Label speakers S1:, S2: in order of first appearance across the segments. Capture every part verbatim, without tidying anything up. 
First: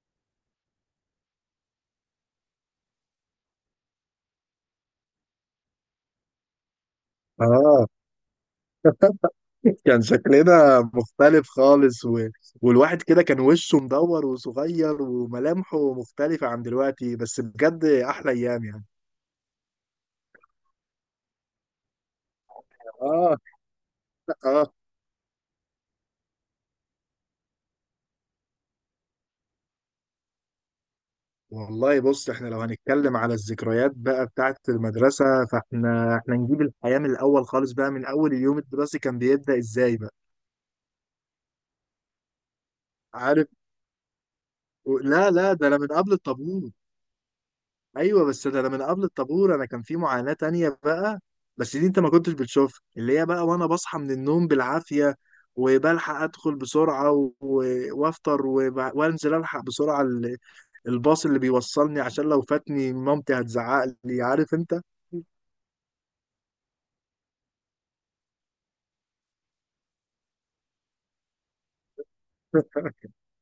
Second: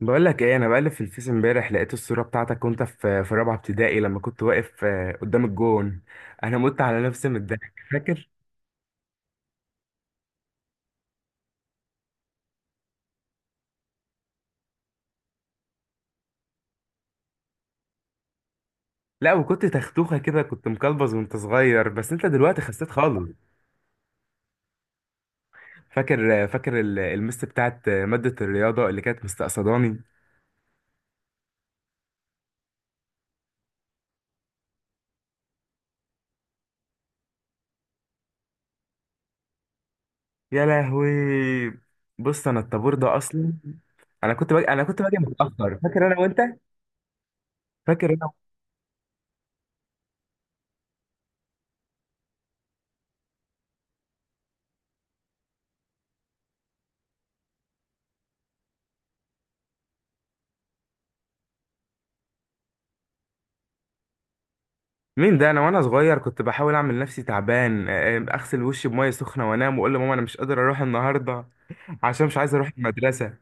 S1: بقول لك ايه، انا بقلب في الفيس امبارح لقيت الصوره بتاعتك وانت في في رابعه ابتدائي لما كنت واقف آه، قدام الجون. انا مت على نفسي من الضحك،
S2: اه،
S1: فاكر.
S2: كان شكلنا مختلف خالص و... والواحد كده كان وشه مدور وصغير وملامحه مختلفة عن دلوقتي، بس بجد احلى ايام يعني.
S1: لا وكنت تختوخه كده، كنت مكلبز وانت صغير، بس انت دلوقتي خسيت خالص.
S2: اه اه
S1: فاكر آه، فاكر ال- المس بتاعت آه، ماده الرياضه اللي كانت مستقصداني.
S2: والله بص، احنا لو هنتكلم على الذكريات بقى بتاعت المدرسة، فاحنا احنا نجيب الحياة من الاول خالص بقى، من اول اليوم الدراسي كان بيبدأ ازاي بقى.
S1: يا لهوي! بص انا الطابور ده
S2: عارف،
S1: اصلا، انا كنت باجي انا كنت باجي
S2: لا لا، ده
S1: متاخر،
S2: انا من
S1: فاكر
S2: قبل
S1: انا وانت؟
S2: الطابور.
S1: فاكر؟
S2: ايوه بس ده انا من قبل الطابور، انا كان في معاناة تانية بقى. بس دي انت ما كنتش بتشوفها، اللي هي بقى وانا بصحى من النوم بالعافية، وبلحق ادخل بسرعة و- وافطر وب- وانزل الحق بسرعة ال- الباص اللي بيوصلني، عشان لو فاتني مامتي هتزعق لي، عارف انت.
S1: مين ده؟ انا وانا صغير كنت بحاول اعمل نفسي تعبان، آه، اغسل وشي بميه سخنه وانام واقول لماما انا مش قادر اروح النهارده عشان مش عايز اروح المدرسه.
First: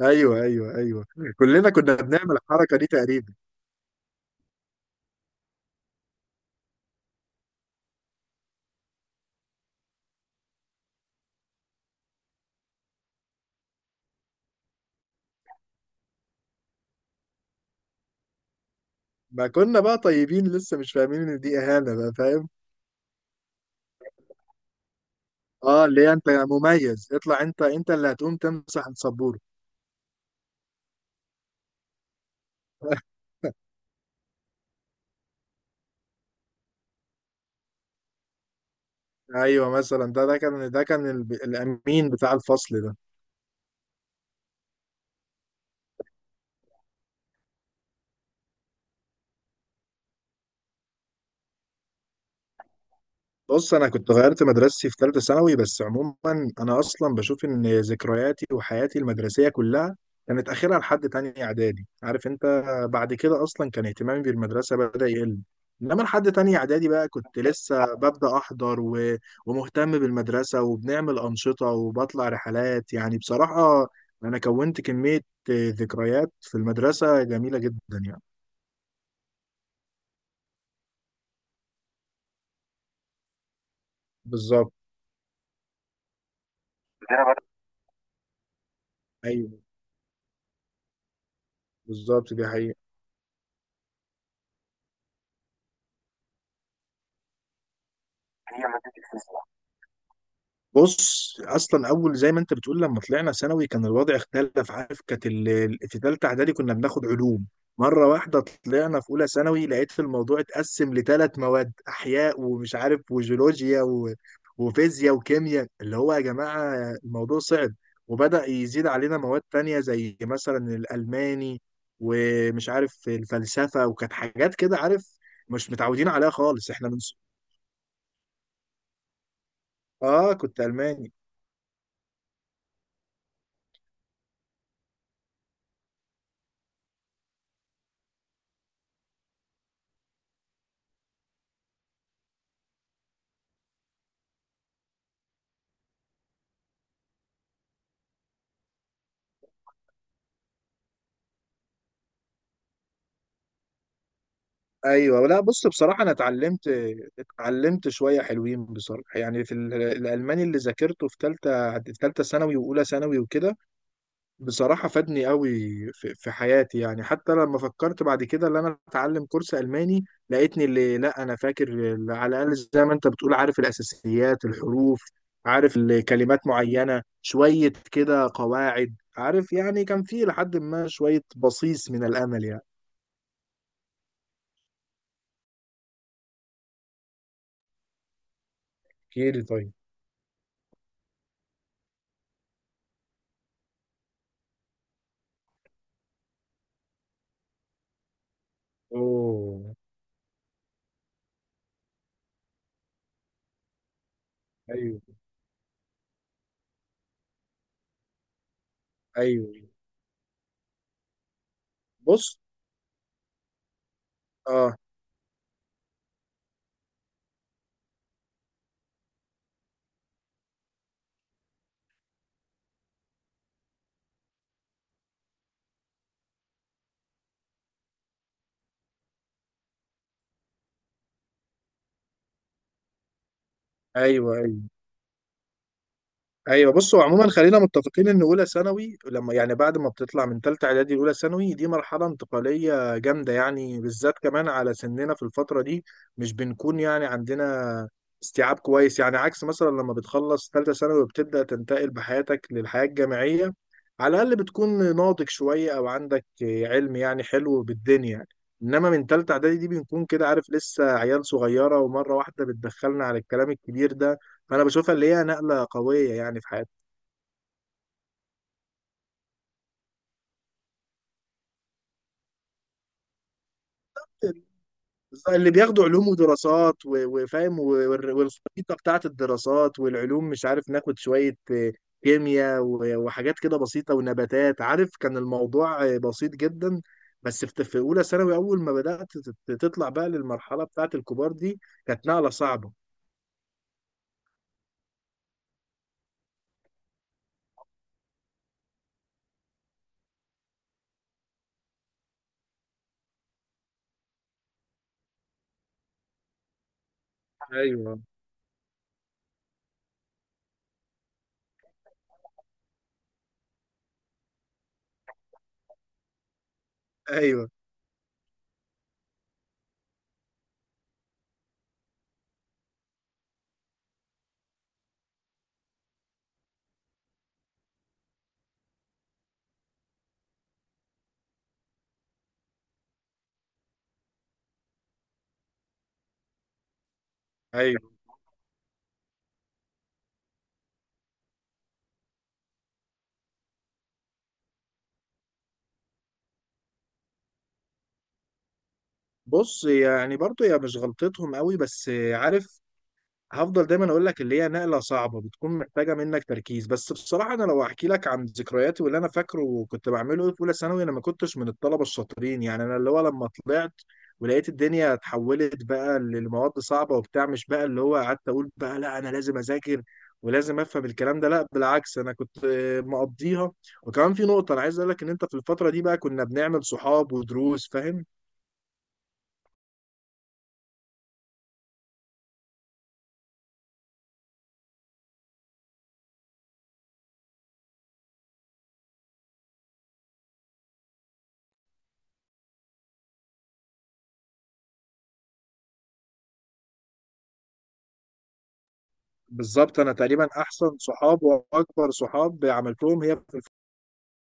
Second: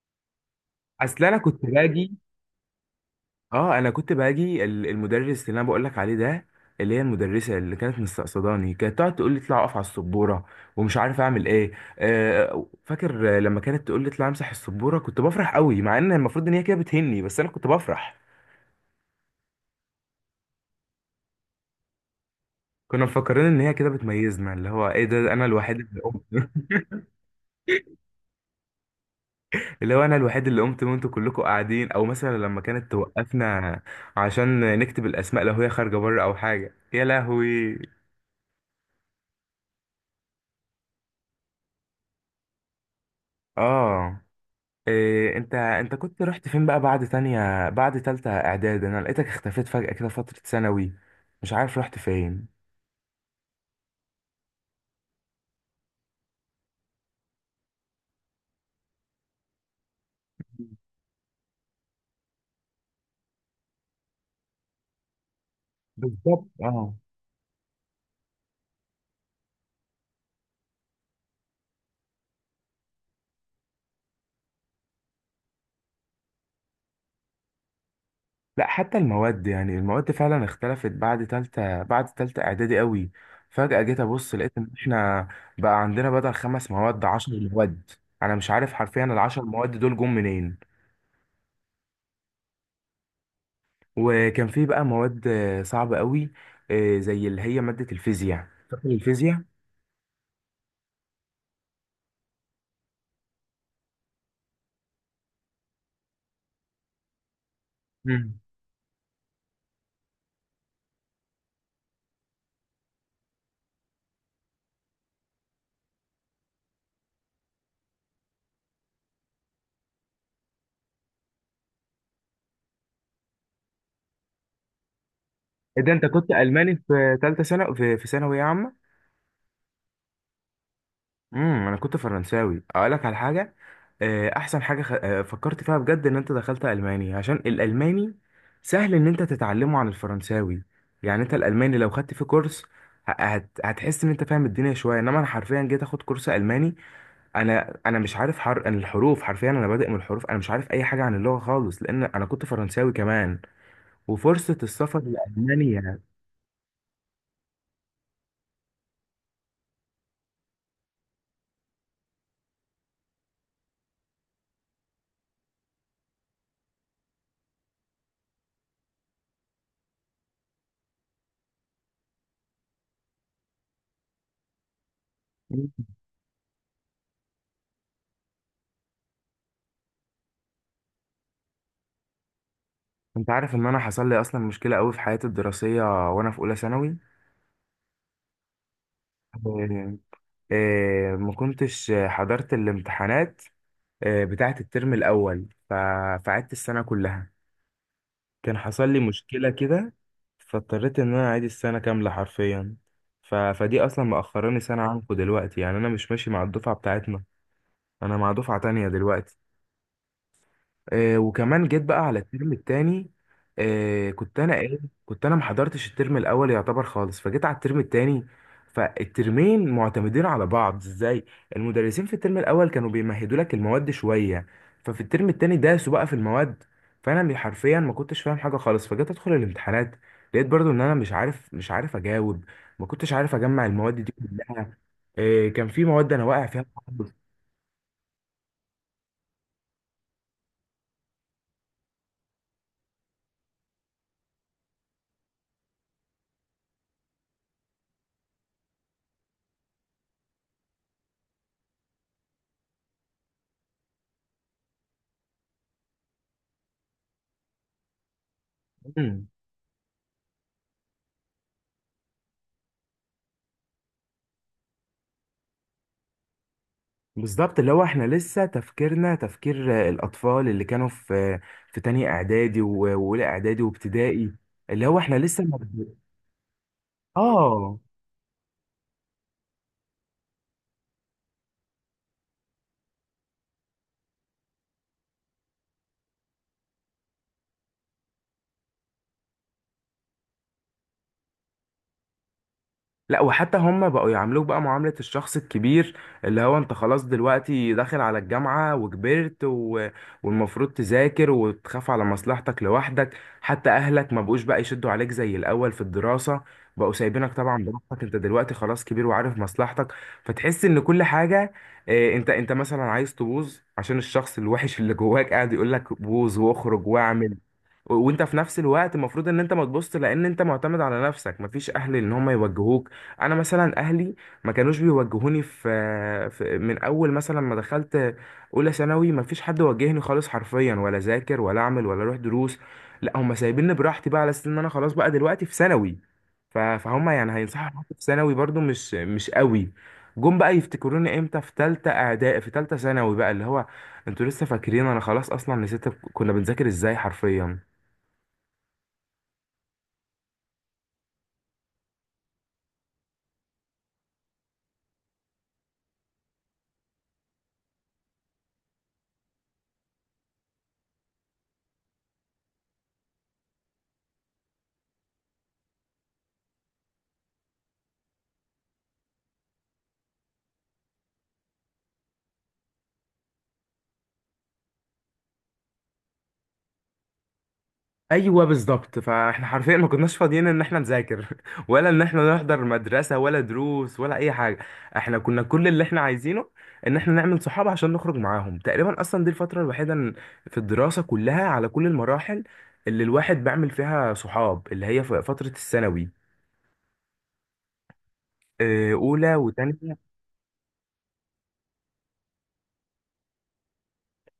S2: ايوه، ايوه، ايوه،
S1: اصل انا كنت
S2: كلنا كنا
S1: باجي
S2: بنعمل الحركة دي تقريبا.
S1: اه انا كنت باجي ال- المدرس اللي انا بقول لك عليه ده، اللي هي المدرسه اللي كانت مستقصداني، كانت تقعد تقول لي اطلع اقف على السبوره، ومش عارف اعمل ايه. آه، فاكر آه، لما كانت تقول لي اطلع امسح السبوره كنت بفرح قوي، مع ان المفروض ان هي كده بتهني، بس انا كنت بفرح.
S2: ما كنا بقى طيبين، لسه مش فاهمين ان دي اهانة بقى، فاهم.
S1: كنا مفكرين ان هي كده بتميزنا، اللي هو ايه ده، انا الوحيد
S2: اه،
S1: اللي
S2: اللي هي
S1: قمت.
S2: انت مميز، اطلع انت انت اللي هتقوم تمسح السبورة.
S1: اللي هو انا الوحيد اللي قمت وانتوا كلكم قاعدين، او مثلا لما كانت توقفنا عشان نكتب الاسماء لو هي خارجه بره او حاجه. يا لهوي!
S2: ايوه مثلا، ده ده كان ده كان الب- الامين بتاع الفصل ده.
S1: اه. إيه، انت انت كنت رحت فين بقى بعد تانية، بعد تالتة اعداد؟ انا لقيتك اختفيت فجأة كده فترة ثانوي، مش عارف رحت فين.
S2: بص، انا كنت غيرت مدرستي في ثالثه ثانوي، بس عموما انا اصلا بشوف ان ذكرياتي وحياتي المدرسيه كلها كانت اخرها لحد تانية اعدادي، عارف انت. بعد كده اصلا كان اهتمامي بالمدرسه بدا يقل. انما لحد
S1: بالظبط،
S2: تانية اعدادي
S1: اه.
S2: بقى كنت لسه ببدا احضر و... ومهتم بالمدرسه، وبنعمل انشطه وبطلع رحلات، يعني بصراحه انا كونت كميه ذكريات في المدرسه جميله جدا، يعني.
S1: لا حتى المواد، يعني المواد فعلا اختلفت بعد تالتة بعد تالتة اعدادي قوي. فجأة جيت ابص لقيت ان
S2: بالظبط،
S1: احنا بقى عندنا بدل خمس مواد
S2: دي انا
S1: عشر
S2: بقى.
S1: مواد. انا مش عارف حرفيا العشر
S2: ايوه
S1: مواد دول جم منين.
S2: بالظبط، دي حقيقة.
S1: وكان في بقى مواد آه، صعبة قوي، آه، زي اللي هي مادة الفيزياء.
S2: هي
S1: فاكر
S2: ماده
S1: الفيزياء؟
S2: الفيزياء. بص، اصلا اول زي ما انت بتقول، لما طلعنا ثانوي كان الوضع اختلف، عارف، كانت ال- ال- في ثالثه اعدادي كنا بناخد علوم مره
S1: امم
S2: واحده. طلعنا في اولى ثانوي لقيت في الموضوع اتقسم لثلاث مواد، احياء ومش عارف وجيولوجيا و... وفيزياء وكيمياء، اللي هو يا جماعه الموضوع صعب، وبدأ يزيد علينا مواد تانية زي مثلا الالماني ومش عارف الفلسفه، وكانت حاجات كده، عارف مش
S1: إيه ده، انت
S2: متعودين
S1: كنت
S2: عليها خالص
S1: الماني
S2: احنا من.
S1: في تالتة سنة في في ثانوية عامة؟
S2: اه كنت الماني.
S1: امم انا كنت فرنساوي. اقول لك على حاجة، آه، احسن حاجه خ... آه، فكرت فيها بجد ان انت دخلت الماني عشان الالماني سهل ان انت تتعلمه عن الفرنساوي. يعني انت الالماني لو خدت فيه كورس ه- هت... هتحس ان انت فاهم الدنيا شويه، انما انا حرفيا جيت اخد كورس الماني. انا انا مش عارف حر... أنا الحروف حرفيا، انا بادئ من الحروف، انا مش عارف اي حاجه عن اللغه خالص، لان انا كنت فرنساوي كمان، وفرصه السفر
S2: ايوه، لا بص
S1: لالمانيا.
S2: بصراحه انا اتعلمت اتعلمت شويه حلوين بصراحه، يعني في ال- الالماني اللي ذاكرته في ثالثه في ثالثه ثانوي واولى ثانوي وكده، بصراحه فادني قوي في, في حياتي، يعني حتى لما فكرت بعد كده ان انا اتعلم كورس الماني لقيتني اللي لا انا فاكر، اللي على الاقل زي ما انت بتقول عارف الاساسيات الحروف، عارف الكلمات معينه شويه كده قواعد، عارف يعني كان في لحد ما شويه بصيص من الامل يعني.
S1: انت عارف ان انا حصل لي اصلا مشكله قوي في حياتي الدراسيه وانا في اولى ثانوي؟
S2: احكي لي طيب.
S1: آه، آه، ما كنتش حضرت الامتحانات، آه، بتاعة الترم الأول، ف- فقعدت السنة كلها. كان حصل لي مشكلة
S2: اوه.
S1: كده، فاضطريت إن أنا أعيد السنة كاملة حرفيا. ف... فدي أصلا مأخراني سنة عنكم
S2: ايوه
S1: دلوقتي، يعني أنا مش ماشي مع الدفعة بتاعتنا. أنا مع دفعة تانية دلوقتي.
S2: ايوه.
S1: آه وكمان جيت بقى على
S2: بص.
S1: الترم التاني. آه كنت انا
S2: اه.
S1: ايه كنت انا محضرتش الترم الاول يعتبر خالص، فجيت على الترم التاني. فالترمين معتمدين على بعض ازاي؟ المدرسين في الترم الاول كانوا بيمهدوا لك المواد شويه، ففي الترم التاني داسوا بقى في المواد. فانا م- حرفيا ما كنتش فاهم حاجه خالص، فجيت ادخل الامتحانات لقيت برضو ان انا مش عارف مش عارف اجاوب، ما كنتش عارف اجمع المواد دي
S2: ايوه أيوه.
S1: كلها. آه كان في مواد انا واقع فيها
S2: ايوه بصوا
S1: خالص.
S2: عموما، خلينا متفقين ان اولى ثانوي، لما يعني بعد ما بتطلع من ثالثه اعدادي لاولى ثانوي، دي مرحله انتقاليه جامده، يعني بالذات كمان على سننا في الفتره دي مش بنكون يعني عندنا استيعاب كويس، يعني عكس مثلا لما بتخلص ثالثه ثانوي وبتبدا تنتقل بحياتك للحياه الجامعيه، على الاقل بتكون ناضج شويه او عندك علم يعني حلو بالدنيا، يعني. انما من ثالثه اعدادي دي بنكون كده عارف لسه عيال صغيره، ومره واحده بتدخلنا على الكلام الكبير ده، فانا بشوفها اللي هي نقله قويه يعني في حياه.
S1: بالظبط، اللي هو احنا لسه تفكيرنا تفكير آه، الأطفال اللي كانوا في في تانية إعدادي و- وأولى إعدادي وابتدائي، اللي هو احنا لسه
S2: اللي
S1: ما-
S2: بياخدوا علوم ودراسات و- وفاهم و-
S1: اه.
S2: وال- والخريطه بتاعت الدراسات والعلوم، مش عارف ناخد شويه آه، كيمياء و- وحاجات كده بسيطه ونباتات، عارف كان الموضوع آه، بسيط جدا. بس في في اولى ثانوي اول ما بدات تت- تطلع بقى للمرحله بتاعت الكبار دي، كانت نقله صعبه.
S1: لا وحتى هم بقوا يعاملوك بقى معاملة الشخص الكبير، اللي هو انت خلاص دلوقتي داخل على الجامعة وكبرت، و... والمفروض تذاكر وتخاف على مصلحتك لوحدك. حتى اهلك ما بقوش بقى يشدوا عليك زي الاول في الدراسة، بقوا سايبينك طبعا
S2: ايوه
S1: براحتك، انت دلوقتي خلاص كبير وعارف مصلحتك، فتحس ان كل حاجة. اه، انت انت مثلا عايز تبوظ، عشان الشخص الوحش اللي جواك قاعد يقولك بوظ واخرج واعمل،
S2: ايوه
S1: و- وانت في نفس الوقت المفروض ان انت ما تبص، لان انت معتمد على نفسك، مفيش اهل ان هم يوجهوك. انا مثلا اهلي ما كانوش بيوجهوني في, في من اول مثلا ما دخلت اولى ثانوي، مفيش حد وجهني خالص حرفيا، ولا ذاكر ولا اعمل ولا اروح دروس. لا، هم سايبيني براحتي بقى على اساس ان انا خلاص بقى دلوقتي في ثانوي، ف- فهم يعني هينصحوا
S2: ايوه.
S1: بحاجة في ثانوي برضو، مش مش قوي. جم بقى يفتكروني امتى، في تالتة اعدادي في تالتة ثانوي بقى، اللي هو انتوا لسه فاكرين؟ انا خلاص اصلا نسيت كنا بنذاكر ازاي حرفيا.
S2: بص يعني برضو هي مش غلطتهم قوي، بس عارف هفضل دايما اقول لك اللي هي نقله صعبه بتكون محتاجه منك تركيز، بس بصراحه انا لو احكي لك عن ذكرياتي واللي انا فاكره وكنت بعمله في اولى ثانوي، انا ما كنتش من الطلبه الشاطرين يعني، انا اللي هو لما طلعت ولقيت الدنيا اتحولت بقى للمواد صعبه وبتاع، مش بقى اللي هو قعدت اقول بقى لا انا لازم اذاكر ولازم افهم الكلام ده، لا بالعكس انا كنت آه، مقضيها. وكمان في نقطه انا عايز اقول لك ان انت في الفتره دي بقى كنا بنعمل صحاب ودروس، فاهم.
S1: ايوه، بالظبط، فاحنا حرفيا ما كناش فاضيين ان احنا نذاكر ولا ان احنا نحضر مدرسه ولا دروس ولا اي حاجه. احنا كنا كل اللي احنا عايزينه ان احنا نعمل صحاب عشان نخرج معاهم. تقريبا اصلا دي الفتره الوحيده إن- في الدراسه كلها، على كل المراحل، اللي الواحد بيعمل فيها صحاب، اللي هي ف- فتره الثانوي، آه، اولى
S2: بالظبط، انا
S1: وتانية،
S2: تقريبا احسن صحاب واكبر صحاب عملتهم هي في.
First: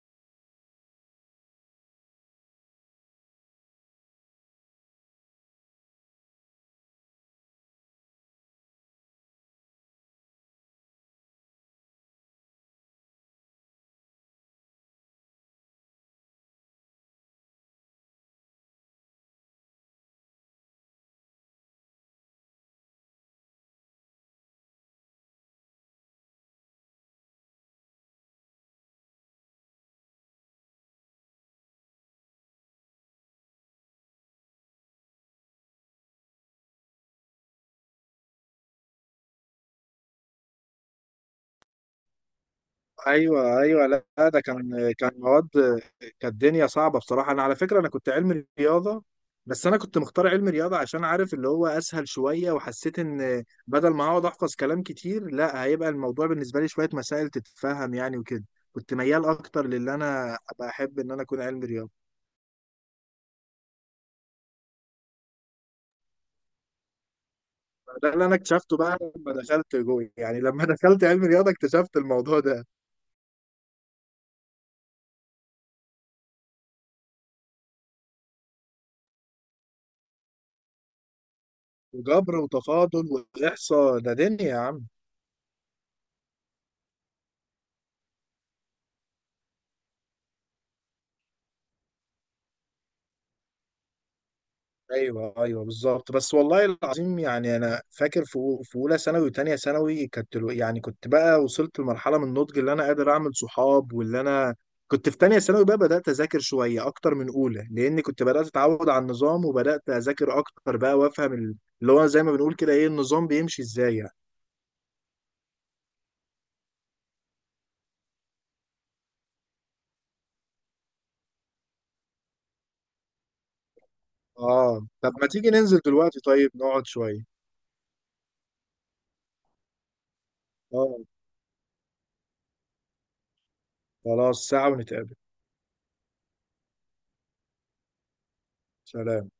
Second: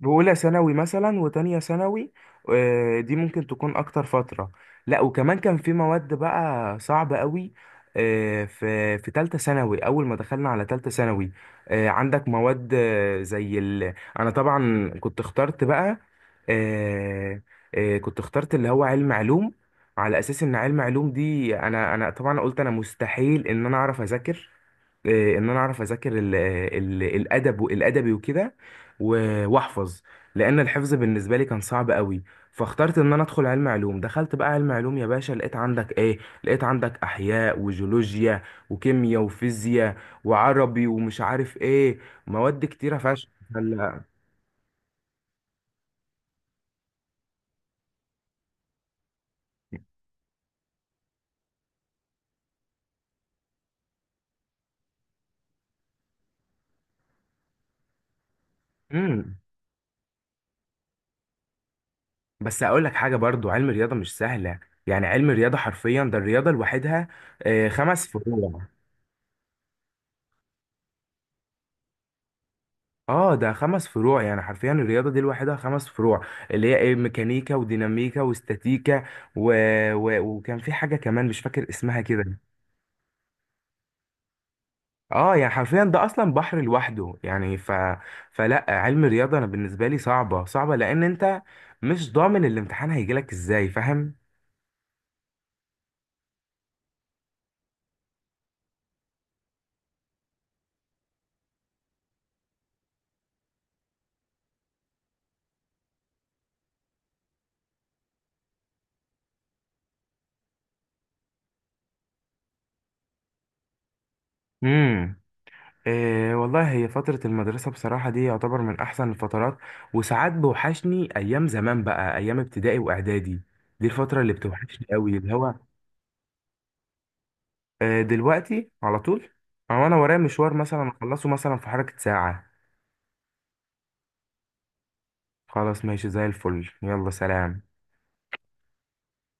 S1: بأولى ثانوي مثلا وتانية ثانوي. آه، دي ممكن تكون أكتر فترة. لا وكمان كان في مواد بقى صعبة قوي، آه، في في تالتة ثانوي. أول ما دخلنا على تالتة ثانوي آه، عندك مواد آه، زي ال... أنا طبعا كنت اخترت بقى، آه، آه، كنت اخترت اللي هو علم علوم، على أساس إن علم علوم دي، أنا أنا طبعا قلت أنا مستحيل إن أنا أعرف أذاكر، آه، ان انا اعرف اذاكر ال ال الادب والادبي وكده، و- واحفظ، لان الحفظ بالنسبه لي كان صعب قوي. فاخترت ان انا ادخل علم علوم. دخلت بقى علم علوم يا باشا، لقيت عندك ايه؟ لقيت عندك احياء وجيولوجيا وكيمياء وفيزياء وعربي ومش عارف ايه، مواد كتيره فشخ.
S2: ايوه ايوه،
S1: فال-
S2: لا ده كان كان مواد، كانت الدنيا صعبه بصراحه. انا على فكره انا كنت علمي رياضه، بس انا كنت مختار علمي رياضه عشان عارف اللي هو اسهل شويه، وحسيت ان بدل ما اقعد احفظ كلام كتير لا هيبقى الموضوع بالنسبه لي شويه مسائل تتفهم يعني وكده. كنت ميال
S1: امم
S2: اكتر للي انا ابقى احب ان انا اكون علمي رياضه.
S1: بس اقول لك حاجه، برضو علم الرياضه مش سهله. يعني علم الرياضه حرفيا، ده الرياضه لوحدها آه، خمس
S2: ده اللي انا
S1: فروع.
S2: اكتشفته بقى لما دخلت جوه، يعني لما دخلت علمي رياضه اكتشفت الموضوع ده.
S1: اه، ده خمس فروع، يعني حرفيا الرياضة دي لوحدها خمس فروع، اللي هي ايه، ميكانيكا وديناميكا واستاتيكا و... و... وكان في حاجة كمان مش فاكر اسمها
S2: وجبر
S1: كده.
S2: وتفاضل واحصاء، ده دنيا يا عم.
S1: اه، يعني حرفيا ده اصلا بحر لوحده، يعني ف... فلا، علم الرياضة انا بالنسبة لي صعبة صعبة، لان انت مش ضامن الامتحان هيجيلك ازاي، فاهم؟
S2: ايوه ايوه بالظبط، بس والله العظيم يعني انا فاكر في أو- في اولى ثانوي وثانيه ثانوي، كنت الو- يعني كنت بقى وصلت لمرحله من النضج اللي انا قادر اعمل صحاب، واللي انا كنت في ثانيه ثانوي بقى بدات اذاكر شويه اكتر من اولى، لان كنت بدات اتعود على النظام وبدات اذاكر اكتر بقى وافهم ال- اللي هو زي ما بنقول كده ايه النظام بيمشي ازاي يعني.
S1: امم إيه والله، هي فترة المدرسة بصراحة دي يعتبر من احسن الفترات، وساعات بوحشني ايام زمان بقى، ايام ابتدائي واعدادي، دي الفترة اللي
S2: اه
S1: بتوحشني
S2: طب
S1: قوي،
S2: ما
S1: اللي
S2: تيجي
S1: هو
S2: ننزل دلوقتي، طيب نقعد شويه.
S1: آه، دلوقتي على طول، او انا ورايا مشوار مثلا
S2: اه
S1: اخلصه مثلا في حركة ساعة.
S2: خلاص، ساعه ونتقابل.
S1: خلاص، ماشي زي الفل، يلا سلام.
S2: سلام.